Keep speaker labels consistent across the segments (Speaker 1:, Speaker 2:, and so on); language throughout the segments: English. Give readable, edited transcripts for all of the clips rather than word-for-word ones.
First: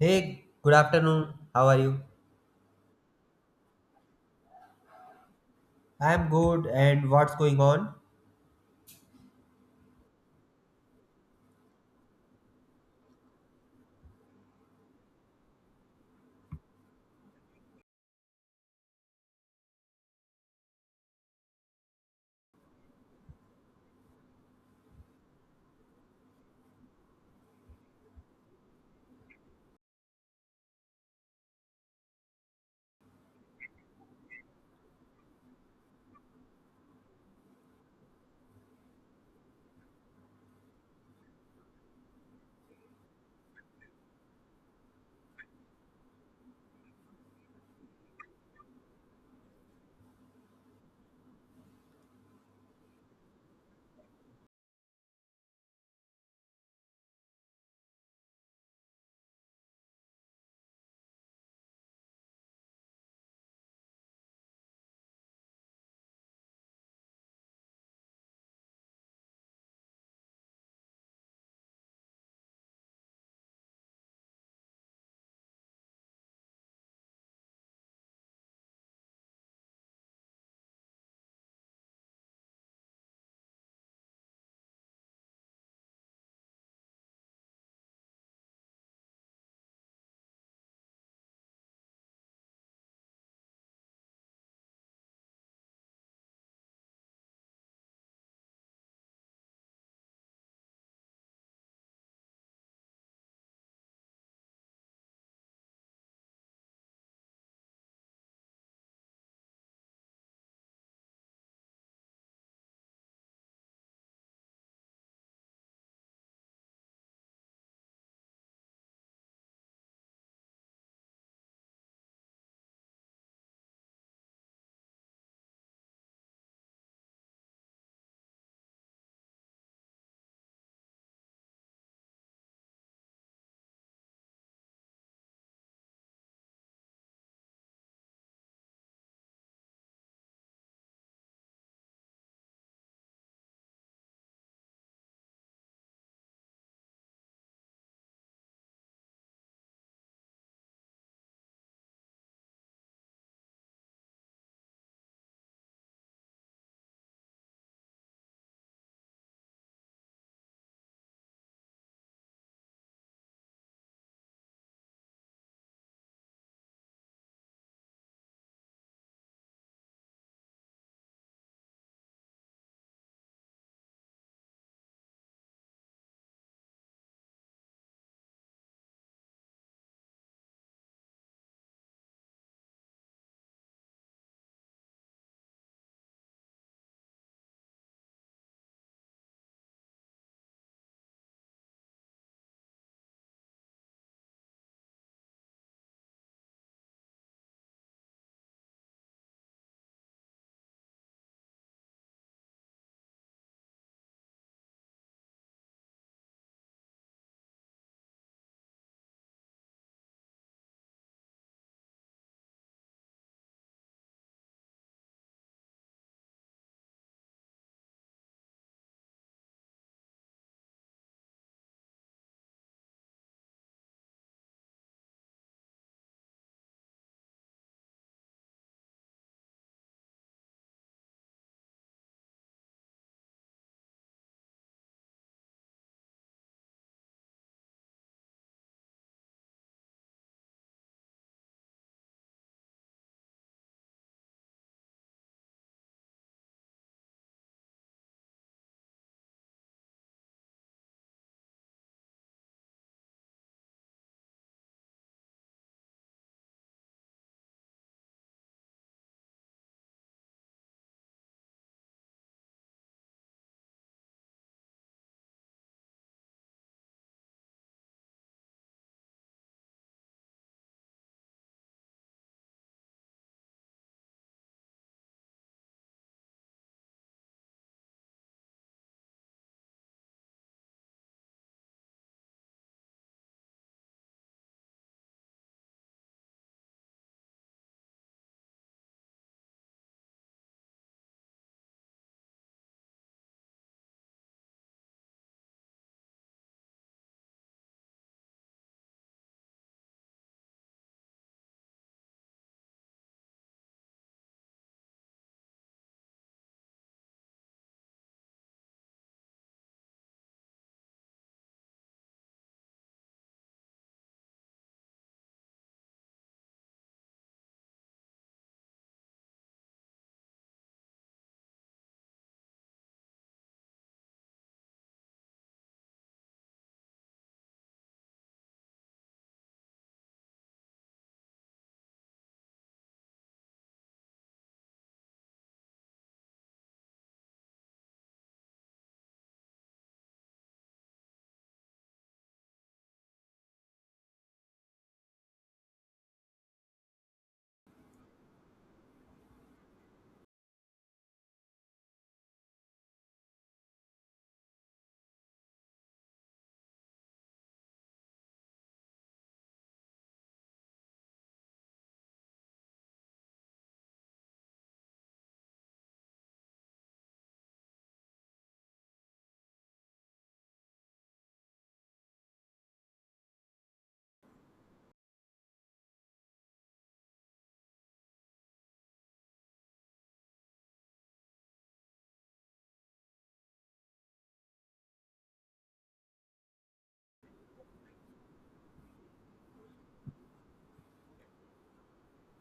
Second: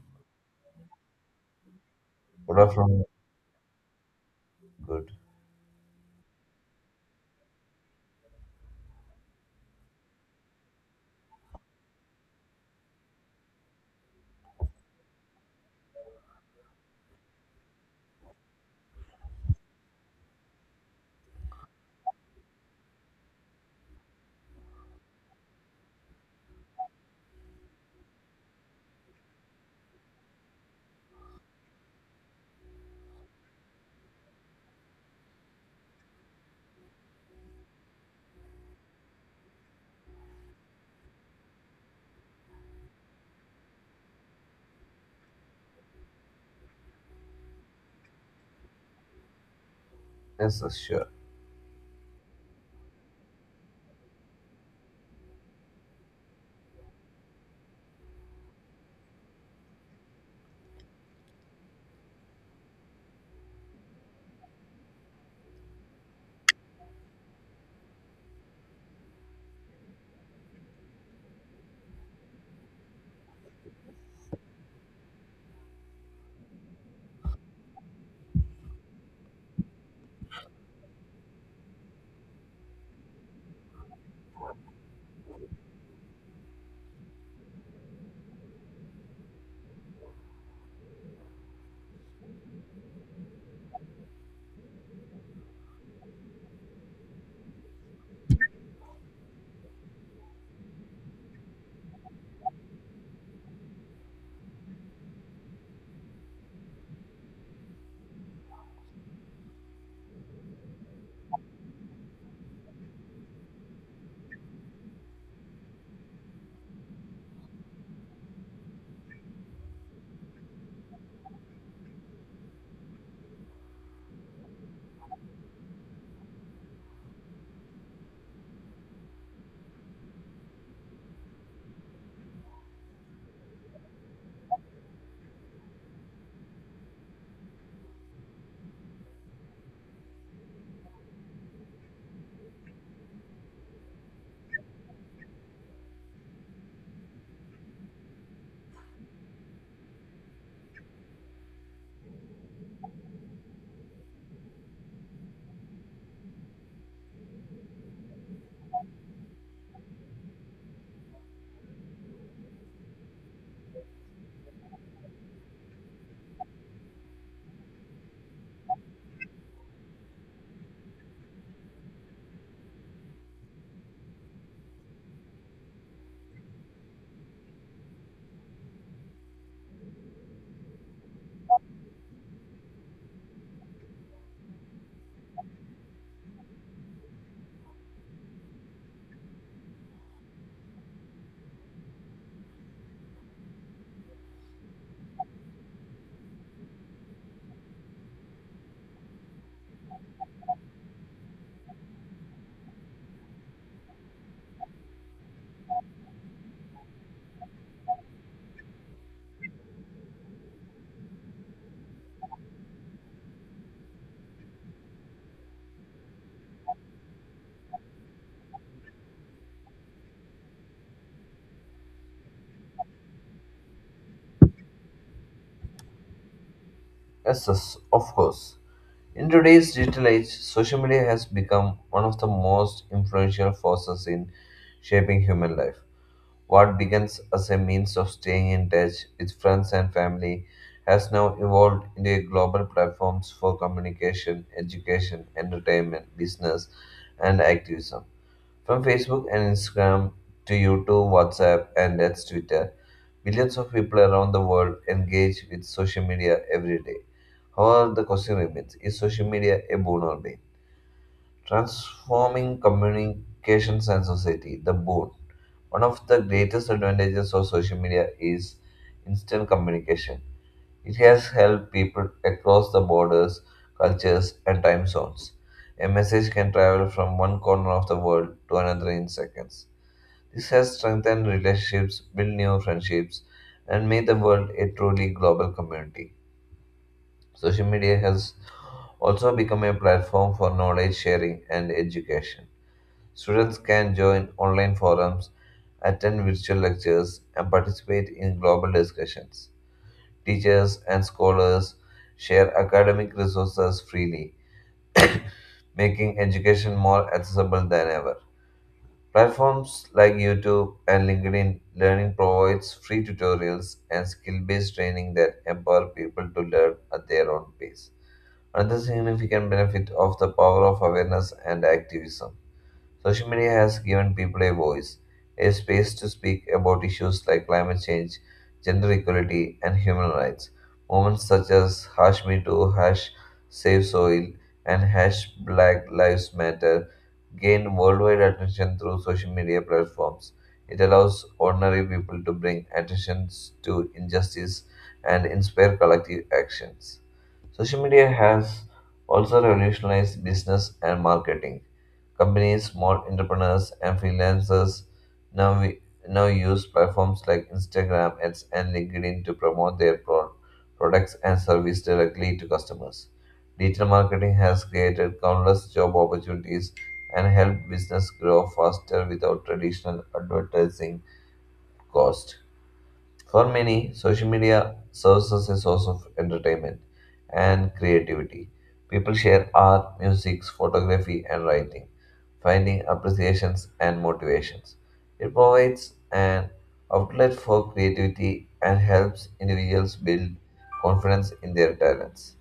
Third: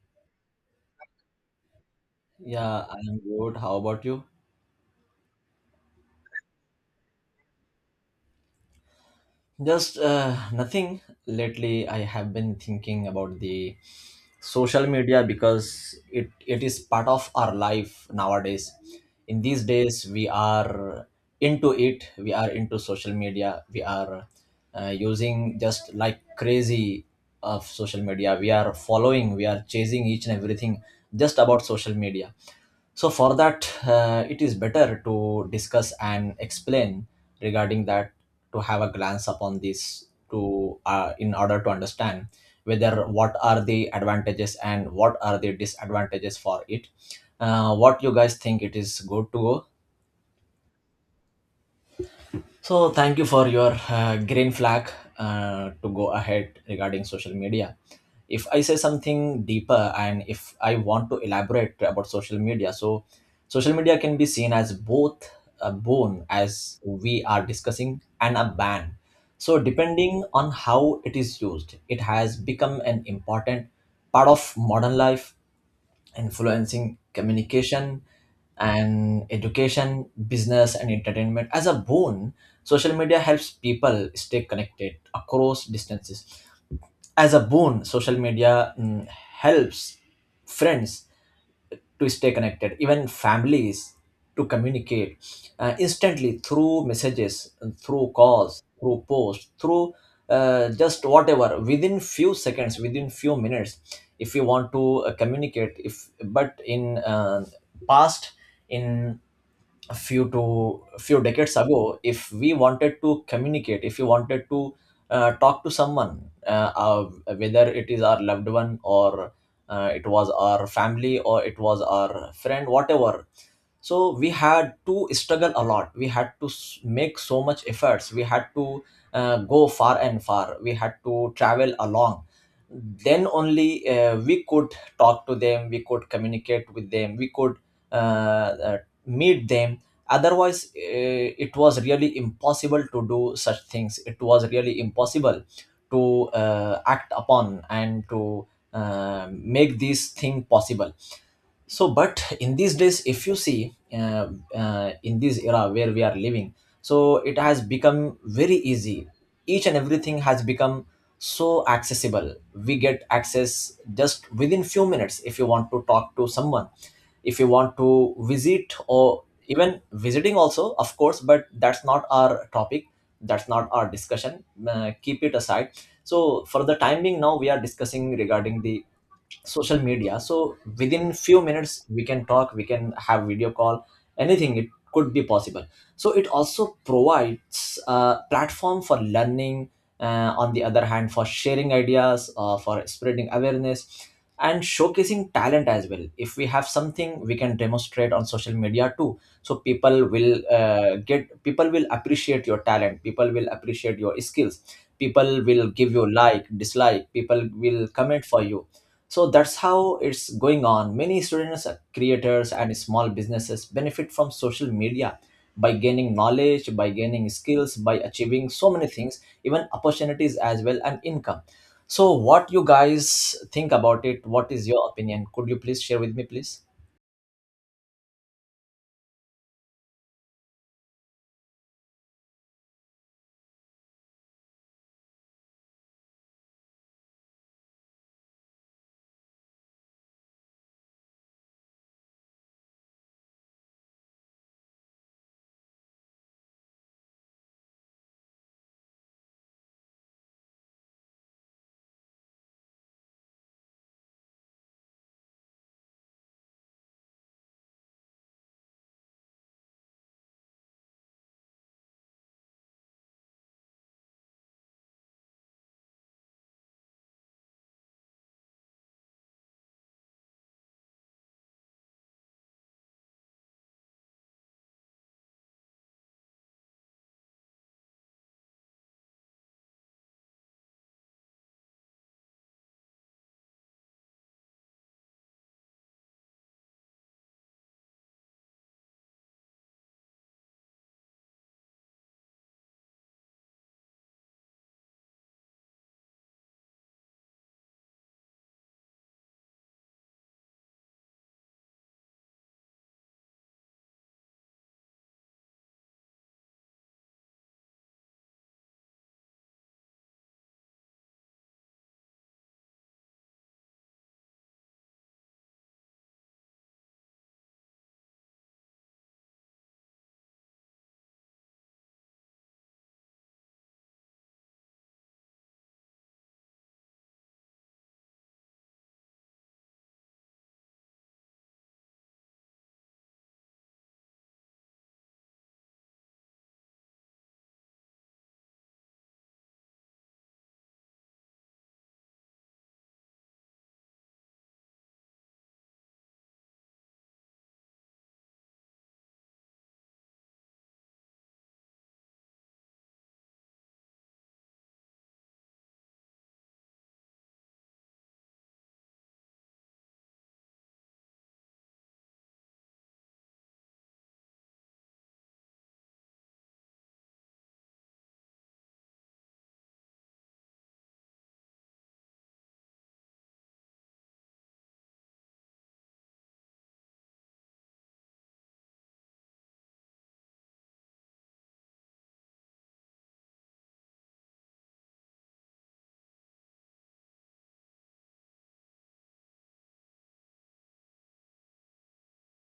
Speaker 1: Hey, good afternoon. How are you?
Speaker 2: Good
Speaker 3: Yeah,
Speaker 2: afternoon.
Speaker 3: I'm good. How about you?
Speaker 2: Good.
Speaker 1: I'm good, and what's going on?
Speaker 3: Just nothing. Lately, I have been thinking about the social media because it is part of our life nowadays. In these days, we are into it. We are into social media. We are using just like crazy of social media. We are following. We are chasing each and everything just about social media, so for that, it is better to discuss and explain regarding that, to have a glance upon this, to in order to understand whether what are the advantages and what are the disadvantages for it, what you guys think it is good to go.
Speaker 2: Yes, yes, sure.
Speaker 3: So thank you for your green flag, to go ahead regarding social media. If I say something deeper and if I want to elaborate about social media, so social media can be seen as both a boon, as we are discussing, and a ban. So depending on how it is used, it has become an important part of modern life, influencing communication and education, business, and entertainment. As a boon, social media helps people stay connected across distances. As a boon, social media, helps friends to stay connected, even families to communicate instantly through messages, through calls, through posts, through just whatever, within few seconds, within few minutes. If you want to communicate, if but in past, in a few to a few decades ago, if we wanted to communicate, if you wanted to talk to someone, whether it is our loved one, or it was our family, or it was our friend, whatever, so we had to struggle a lot, we had to make so much efforts, we had to go far and far, we had to travel along, then only we could talk to them, we could communicate with them, we could uh, uh, meet them, otherwise it was really impossible to do such things, it was really impossible to act upon and to make this thing possible. So but in these days, if you see in this era where we are living, so it has become very easy, each and everything has become so accessible, we get access just within few minutes. If you want to talk to someone, if you want to visit, or even visiting also, of course, but that's not our topic, that's not our discussion. Keep it aside. So for the time being, now we are discussing regarding the social media, so within few minutes we can talk, we can have video call, anything it could be possible. So it also provides a platform for learning, on the other hand, for sharing ideas, for spreading awareness, and showcasing talent as well. If we have something, we can demonstrate on social media too, so people will get people will appreciate your talent, people will appreciate your skills, people will give you like, dislike, people will comment for you. So that's how it's going on. Many students, creators, and small businesses benefit from social media by gaining knowledge, by gaining skills, by achieving so many things, even opportunities as well, and income. So what you guys think about it, what is your opinion, could you please share with me, please?
Speaker 2: Yes, yes, of course. In today's digital age, social media has become one of the most influential forces in shaping human life. What begins as a means of staying in touch with friends and family has now evolved into a global platforms for communication, education, entertainment, business, and activism. From Facebook and Instagram to YouTube, WhatsApp, and that's Twitter, billions of people around the world engage with social media every day. However, the question remains is social media a boon or bane? Transforming communications and society, the boon. One of the greatest advantages of social media is instant communication. It has helped people across the borders, cultures, and time zones. A message can travel from one corner of the world to another in seconds. This has strengthened relationships, built new friendships, and made the world a truly global community. Social media has also become a platform for knowledge sharing and education. Students can join online forums, attend virtual lectures, and participate in global discussions. Teachers and scholars share academic resources freely, making education more accessible than ever. Platforms like YouTube and LinkedIn Learning provides free tutorials and skill-based training that empower people to learn at their own pace. Another significant benefit of the power of awareness and activism. Social media has given people a voice, a space to speak about issues like climate change, gender equality, and human rights. Moments such as hash me too, hash save soil, and hash black lives matter gain worldwide attention through social media platforms. It allows ordinary people to bring attention to injustice and inspire collective actions. Social media has also revolutionized business and marketing companies, small entrepreneurs, and freelancers now, we, now use platforms like Instagram, ads, and LinkedIn to promote their products and service directly to customers. Digital marketing has created countless job opportunities and helped business grow faster without traditional advertising cost. For many, social media serves as a source of entertainment and creativity. People share art, music, photography, and writing, finding appreciations and motivations. It provides an outlet for creativity and helps individuals build confidence in their talents.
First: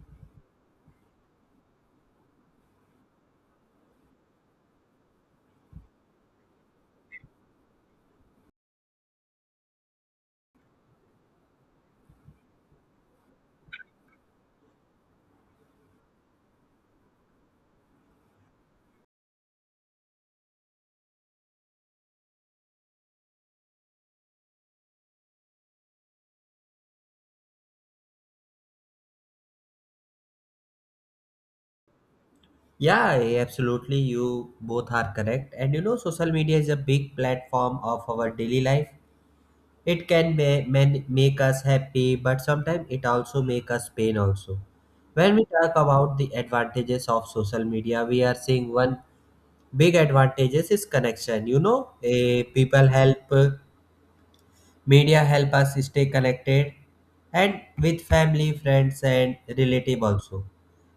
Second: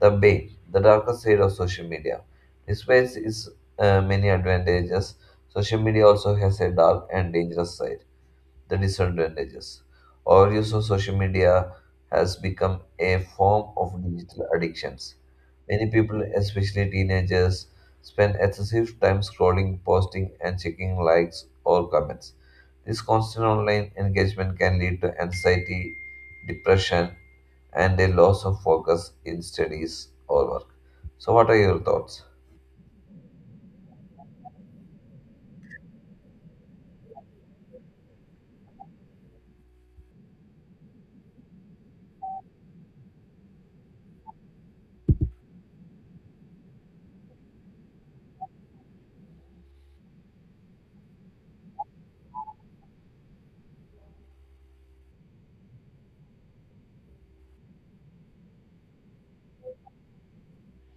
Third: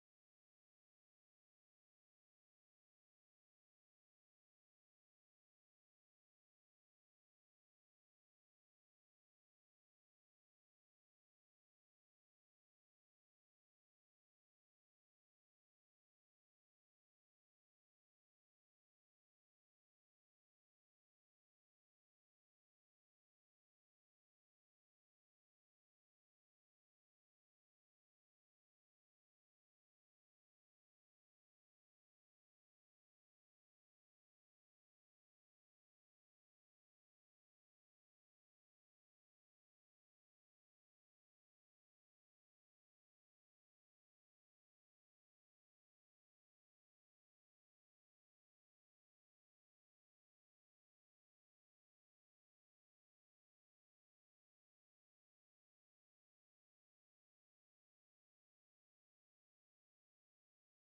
Speaker 2: The bane, the darker side of social media. Despite its many advantages, social media also has a dark and dangerous side the disadvantages. Overuse of social media has become a form of digital addictions. Many people, especially teenagers, spend excessive time scrolling, posting, and checking likes or comments. This constant online engagement can lead to anxiety, depression, and a loss of focus in studies or work. So, what are your thoughts?
Speaker 1: Yeah, hey, absolutely. You both are correct. And you know, social media is a big platform of our daily life. It can make us happy, but sometimes it also make us pain also. When we talk about the advantages of social media, we are seeing one big advantages is connection. You know, people help media help us stay connected and with family, friends, and relative also.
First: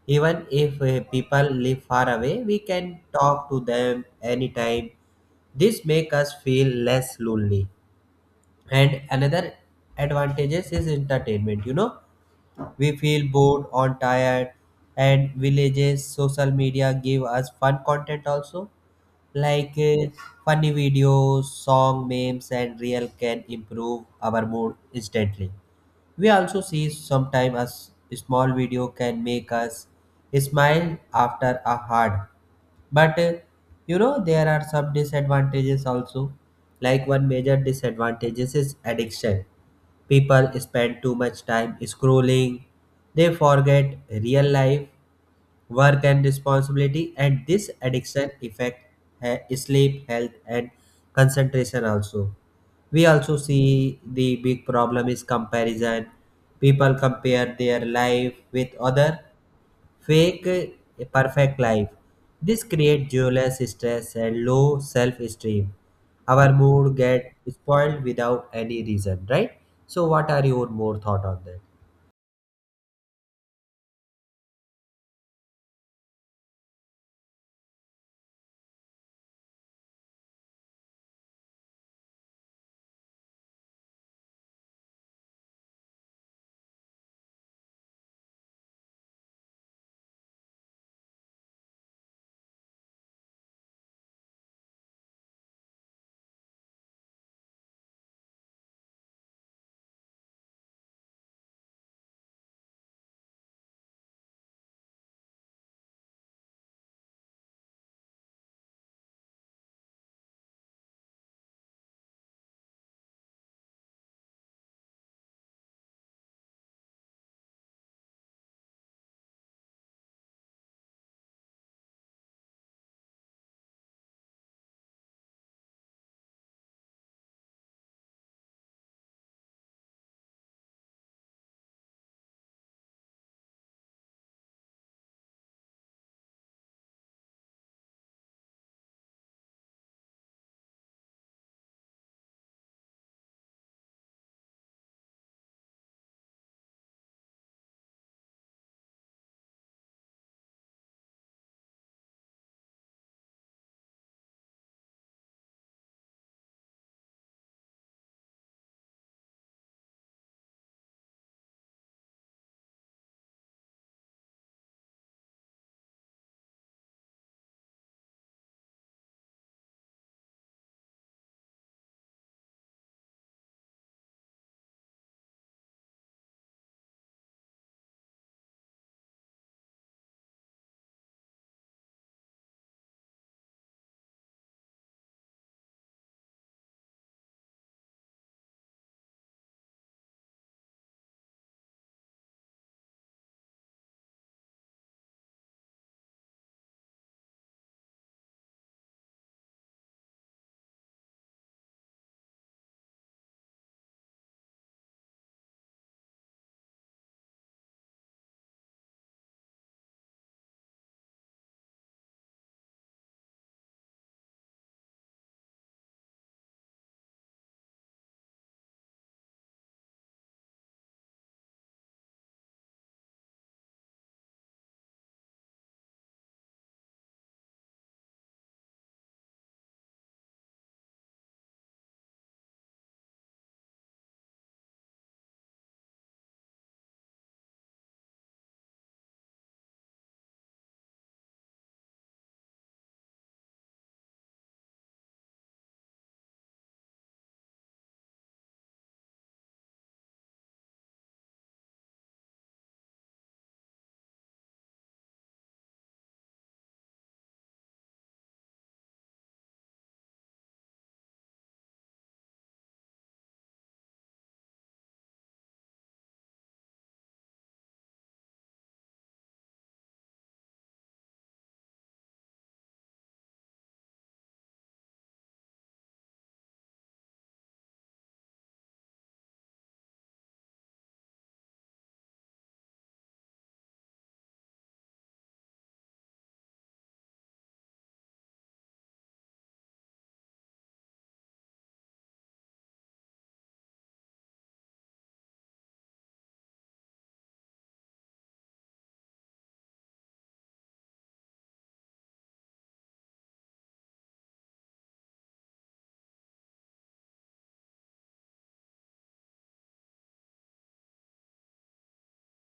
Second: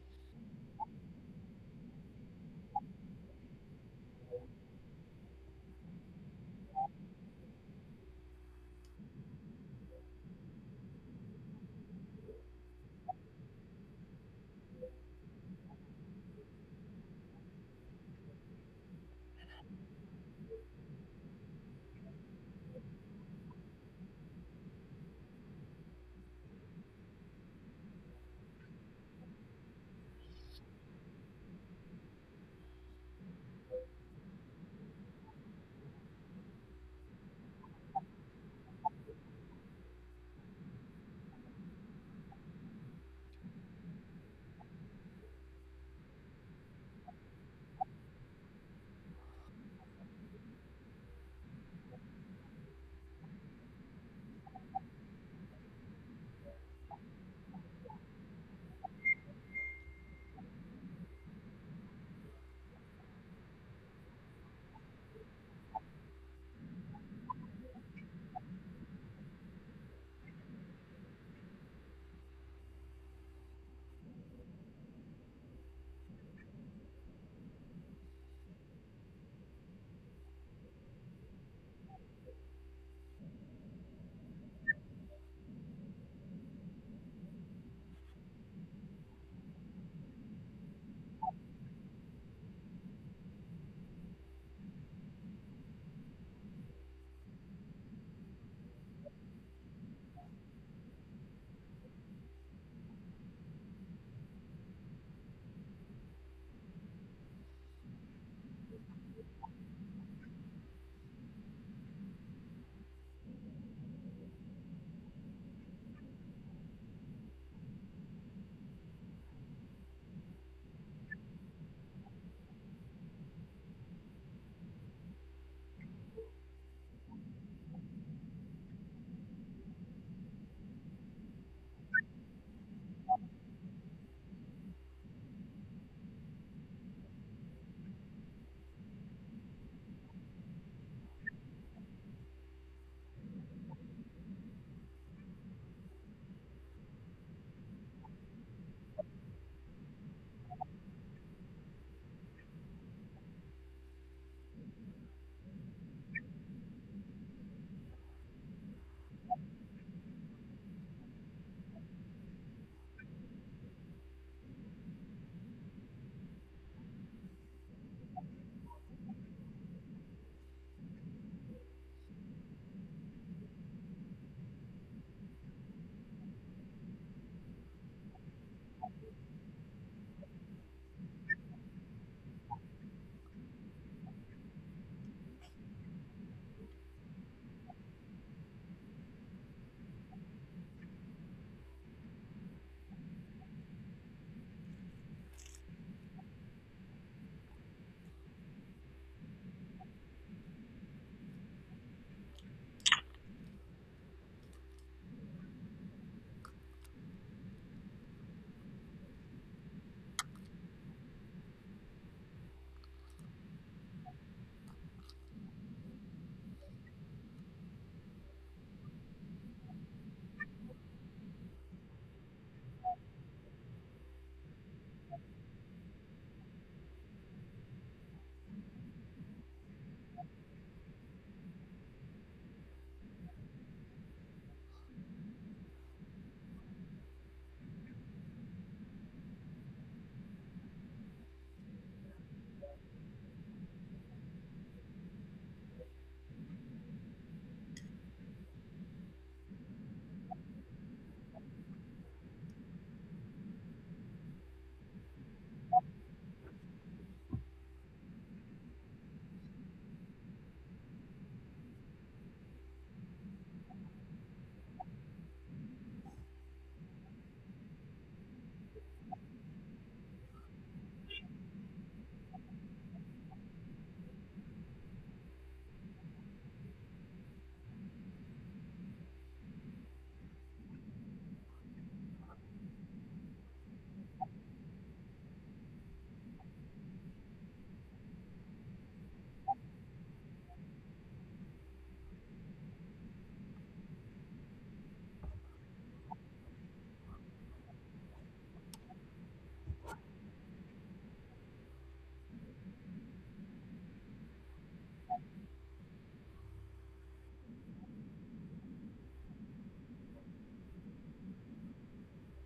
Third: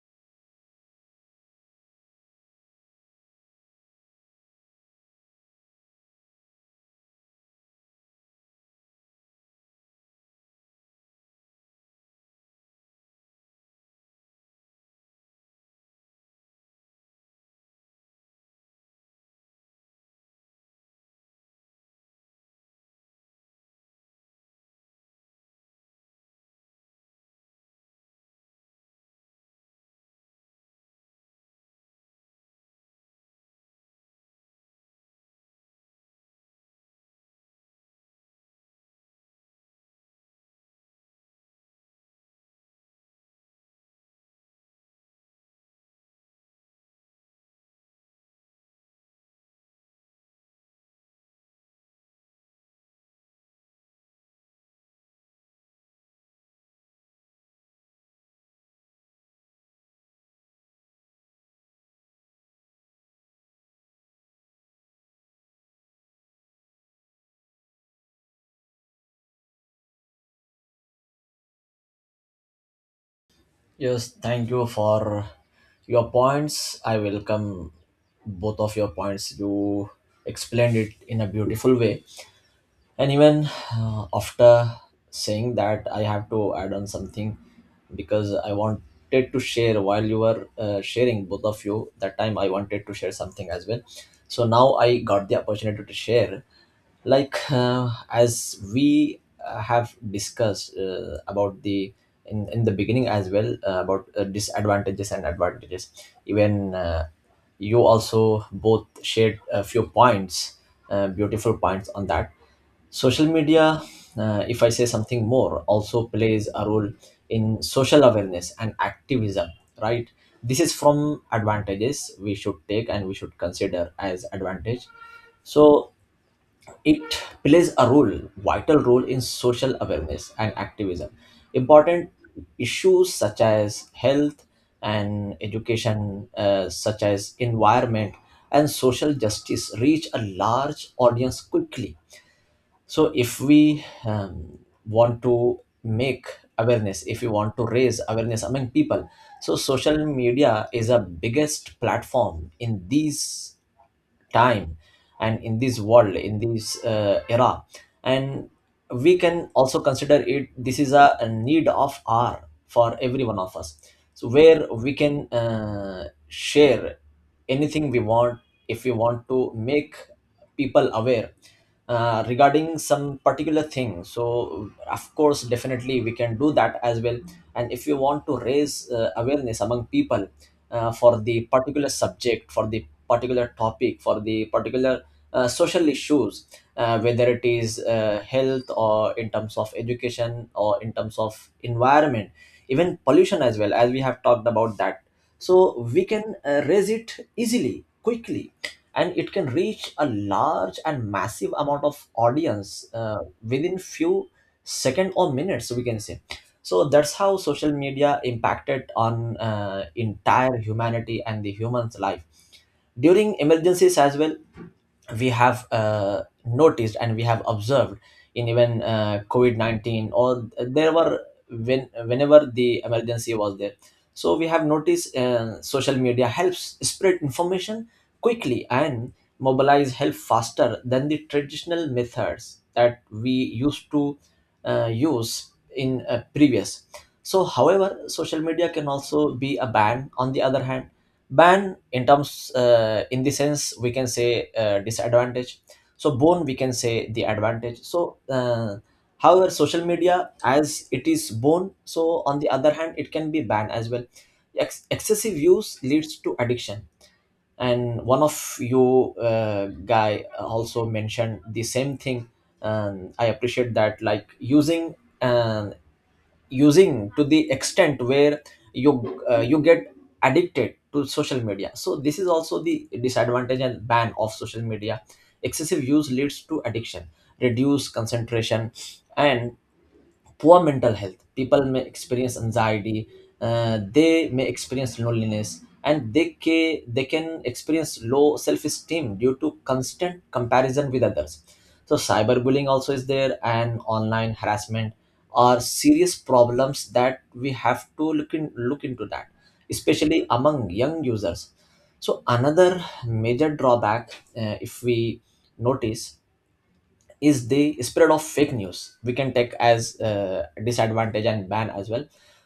Speaker 1: Even if people live far away, we can talk to them anytime. This make us feel less lonely. And another advantages is entertainment. You know, we feel bored or tired, and villages social media give us fun content also like funny videos, song memes, and real can improve our mood instantly. We also see sometimes a small video can make us smile after a hard. But You know there are some disadvantages also. Like one major disadvantage is addiction. People spend too much time scrolling. They forget real life work and responsibility, and this addiction affect sleep health and concentration also. We also see the big problem is comparison. People compare their life with other fake perfect life. This creates jealous stress and low self-esteem. Our mood get spoiled without any reason, right? So what are your more thought on that?
Speaker 3: Yes, thank you for your points. I welcome both of your points. You explained it in a beautiful way. And even after saying that, I have to add on something, because I wanted to share while you were sharing, both of you, that time I wanted to share something as well. So now I got the opportunity to share, like as we have discussed about the in the beginning as well, about disadvantages and advantages. Even you also both shared a few points, beautiful points on that. Social media, if I say something more, also plays a role in social awareness and activism, right? This is from advantages we should take, and we should consider as advantage. So it plays a role, vital role, in social awareness and activism. Important issues such as health and education, such as environment and social justice, reach a large audience quickly. So, if we want to make awareness, if we want to raise awareness among people, so social media is a biggest platform in these time, and in this world, in this era. And we can also consider it, this is a need of our for every one of us, so where we can share anything we want. If we want to make people aware regarding some particular thing, so of course definitely we can do that as well. And if you want to raise awareness among people, for the particular subject, for the particular topic, for the particular social issues, whether it is health, or in terms of education, or in terms of environment, even pollution as well, as we have talked about that. So we can raise it easily, quickly, and it can reach a large and massive amount of audience within few second or minutes, we can say. So that's how social media impacted on entire humanity and the human's life. During emergencies as well, we have noticed, and we have observed in even covid-19, or there were, when whenever the emergency was there, so we have noticed social media helps spread information quickly and mobilize help faster than the traditional methods that we used to use in previous. So, however, social media can also be a ban. On the other hand, ban in terms, in the sense we can say disadvantage. So, bone we can say the advantage. However, social media, as it is born, so on the other hand it can be banned as well. Excessive use leads to addiction, and one of you guy also mentioned the same thing, and I appreciate that, like using, and using to the extent where you you get addicted to social media. So this is also the disadvantage and ban of social media. Excessive use leads to addiction, reduce concentration, and poor mental health. People may experience anxiety, they may experience loneliness, and they can experience low self esteem due to constant comparison with others. So, cyberbullying also is there, and online harassment are serious problems that we have to look into that, especially among young users. So, another major drawback, if we notice, is the spread of fake news, we can take as disadvantage and ban as well.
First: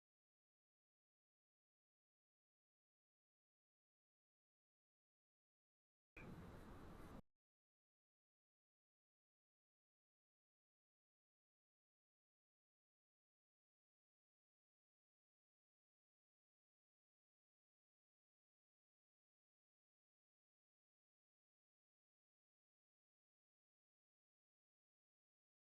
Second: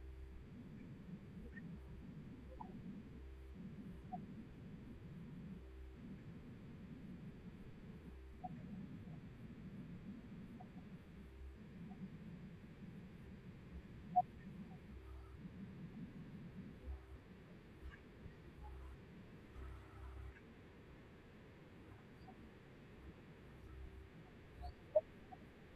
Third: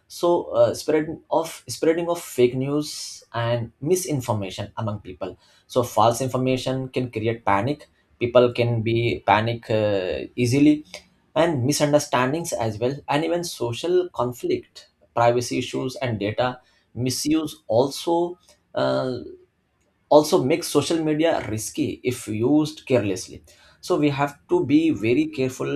Speaker 3: So spreading of fake news and misinformation among people. So false information can create panic, people can be panic easily, and misunderstandings as well, and even social conflict. Privacy issues and data misuse also uh, also makes social media risky if used carelessly. So we have to be very careful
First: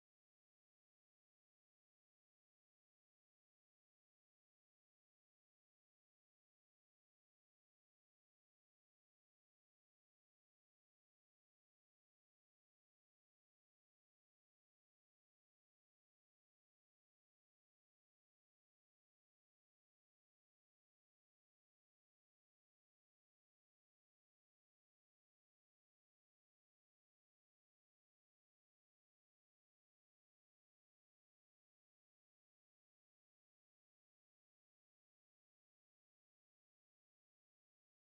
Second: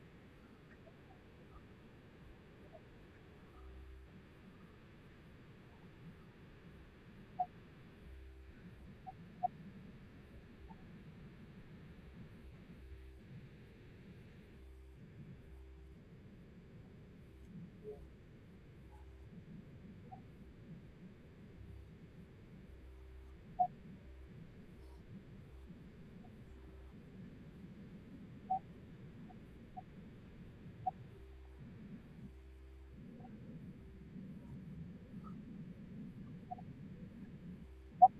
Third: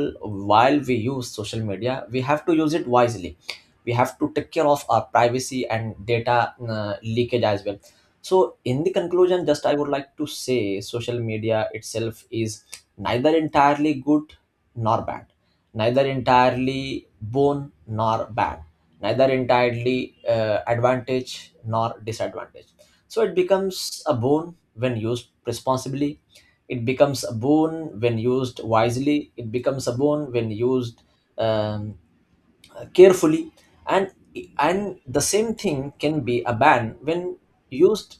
Speaker 3: while we use social media, we have to use it wisely, we have to take care of our privacy and data leakage as well. So in the conclusion, just I would like to say, social media itself is neither entirely good nor bad, neither entirely boon nor bad, neither entirely advantage nor disadvantage. So it becomes a boon when used responsibly. It becomes a boon when used wisely. It becomes a boon when used um, carefully, and and the same thing can be a ban when used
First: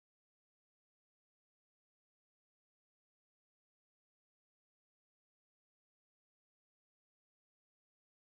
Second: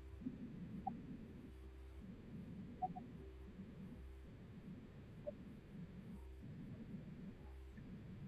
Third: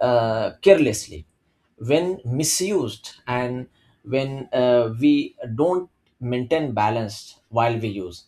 Speaker 3: carelessly, when misused, and when we don't maintain balance while we use.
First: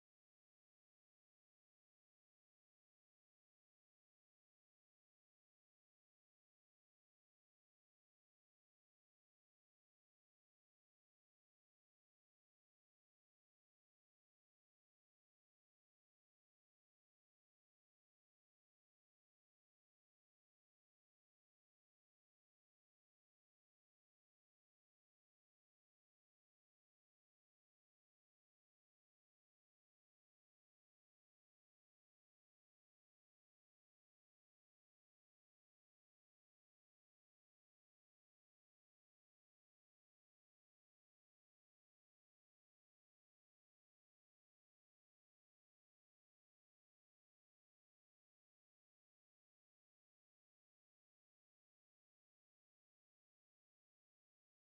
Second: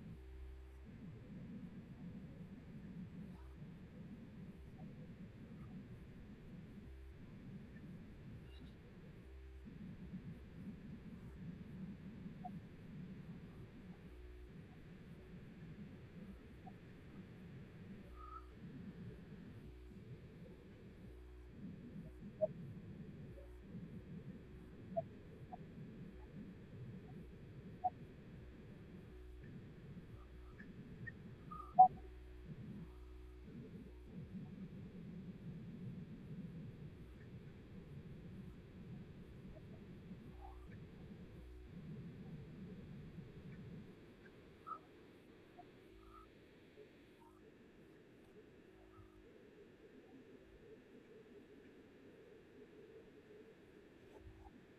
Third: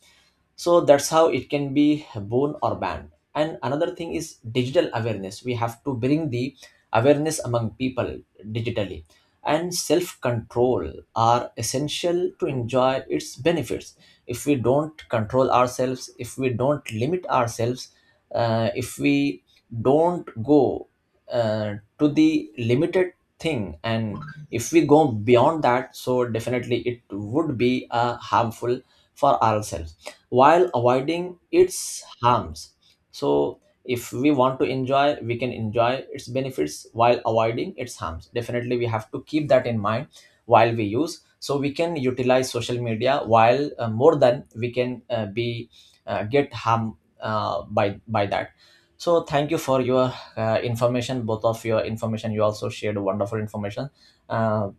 Speaker 3: So that's how it can be born or banned. And another thing is digital awareness, we have to bring the awareness among people digitally, and self control are essential to enjoy its benefits. If we don't control ourselves, if we don't limit ourselves, if we don't go to the limited thing, and if we go beyond that, so definitely it would be harmful for ourselves, while avoiding its harms. So, if we want to enjoy, we can enjoy its benefits while avoiding its harms, definitely we have to keep that in mind while we use, so we can utilize social media while more than we can be get harm by that. So thank you for your information, both of your information, you also shared wonderful information. uh,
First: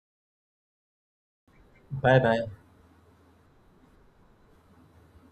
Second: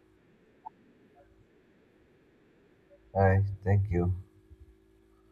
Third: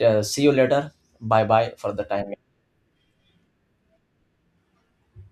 Speaker 3: See you later, bye bye for the
Speaker 1: Bye
Speaker 3: time.
Speaker 1: bye.
Speaker 2: Hi, thank you.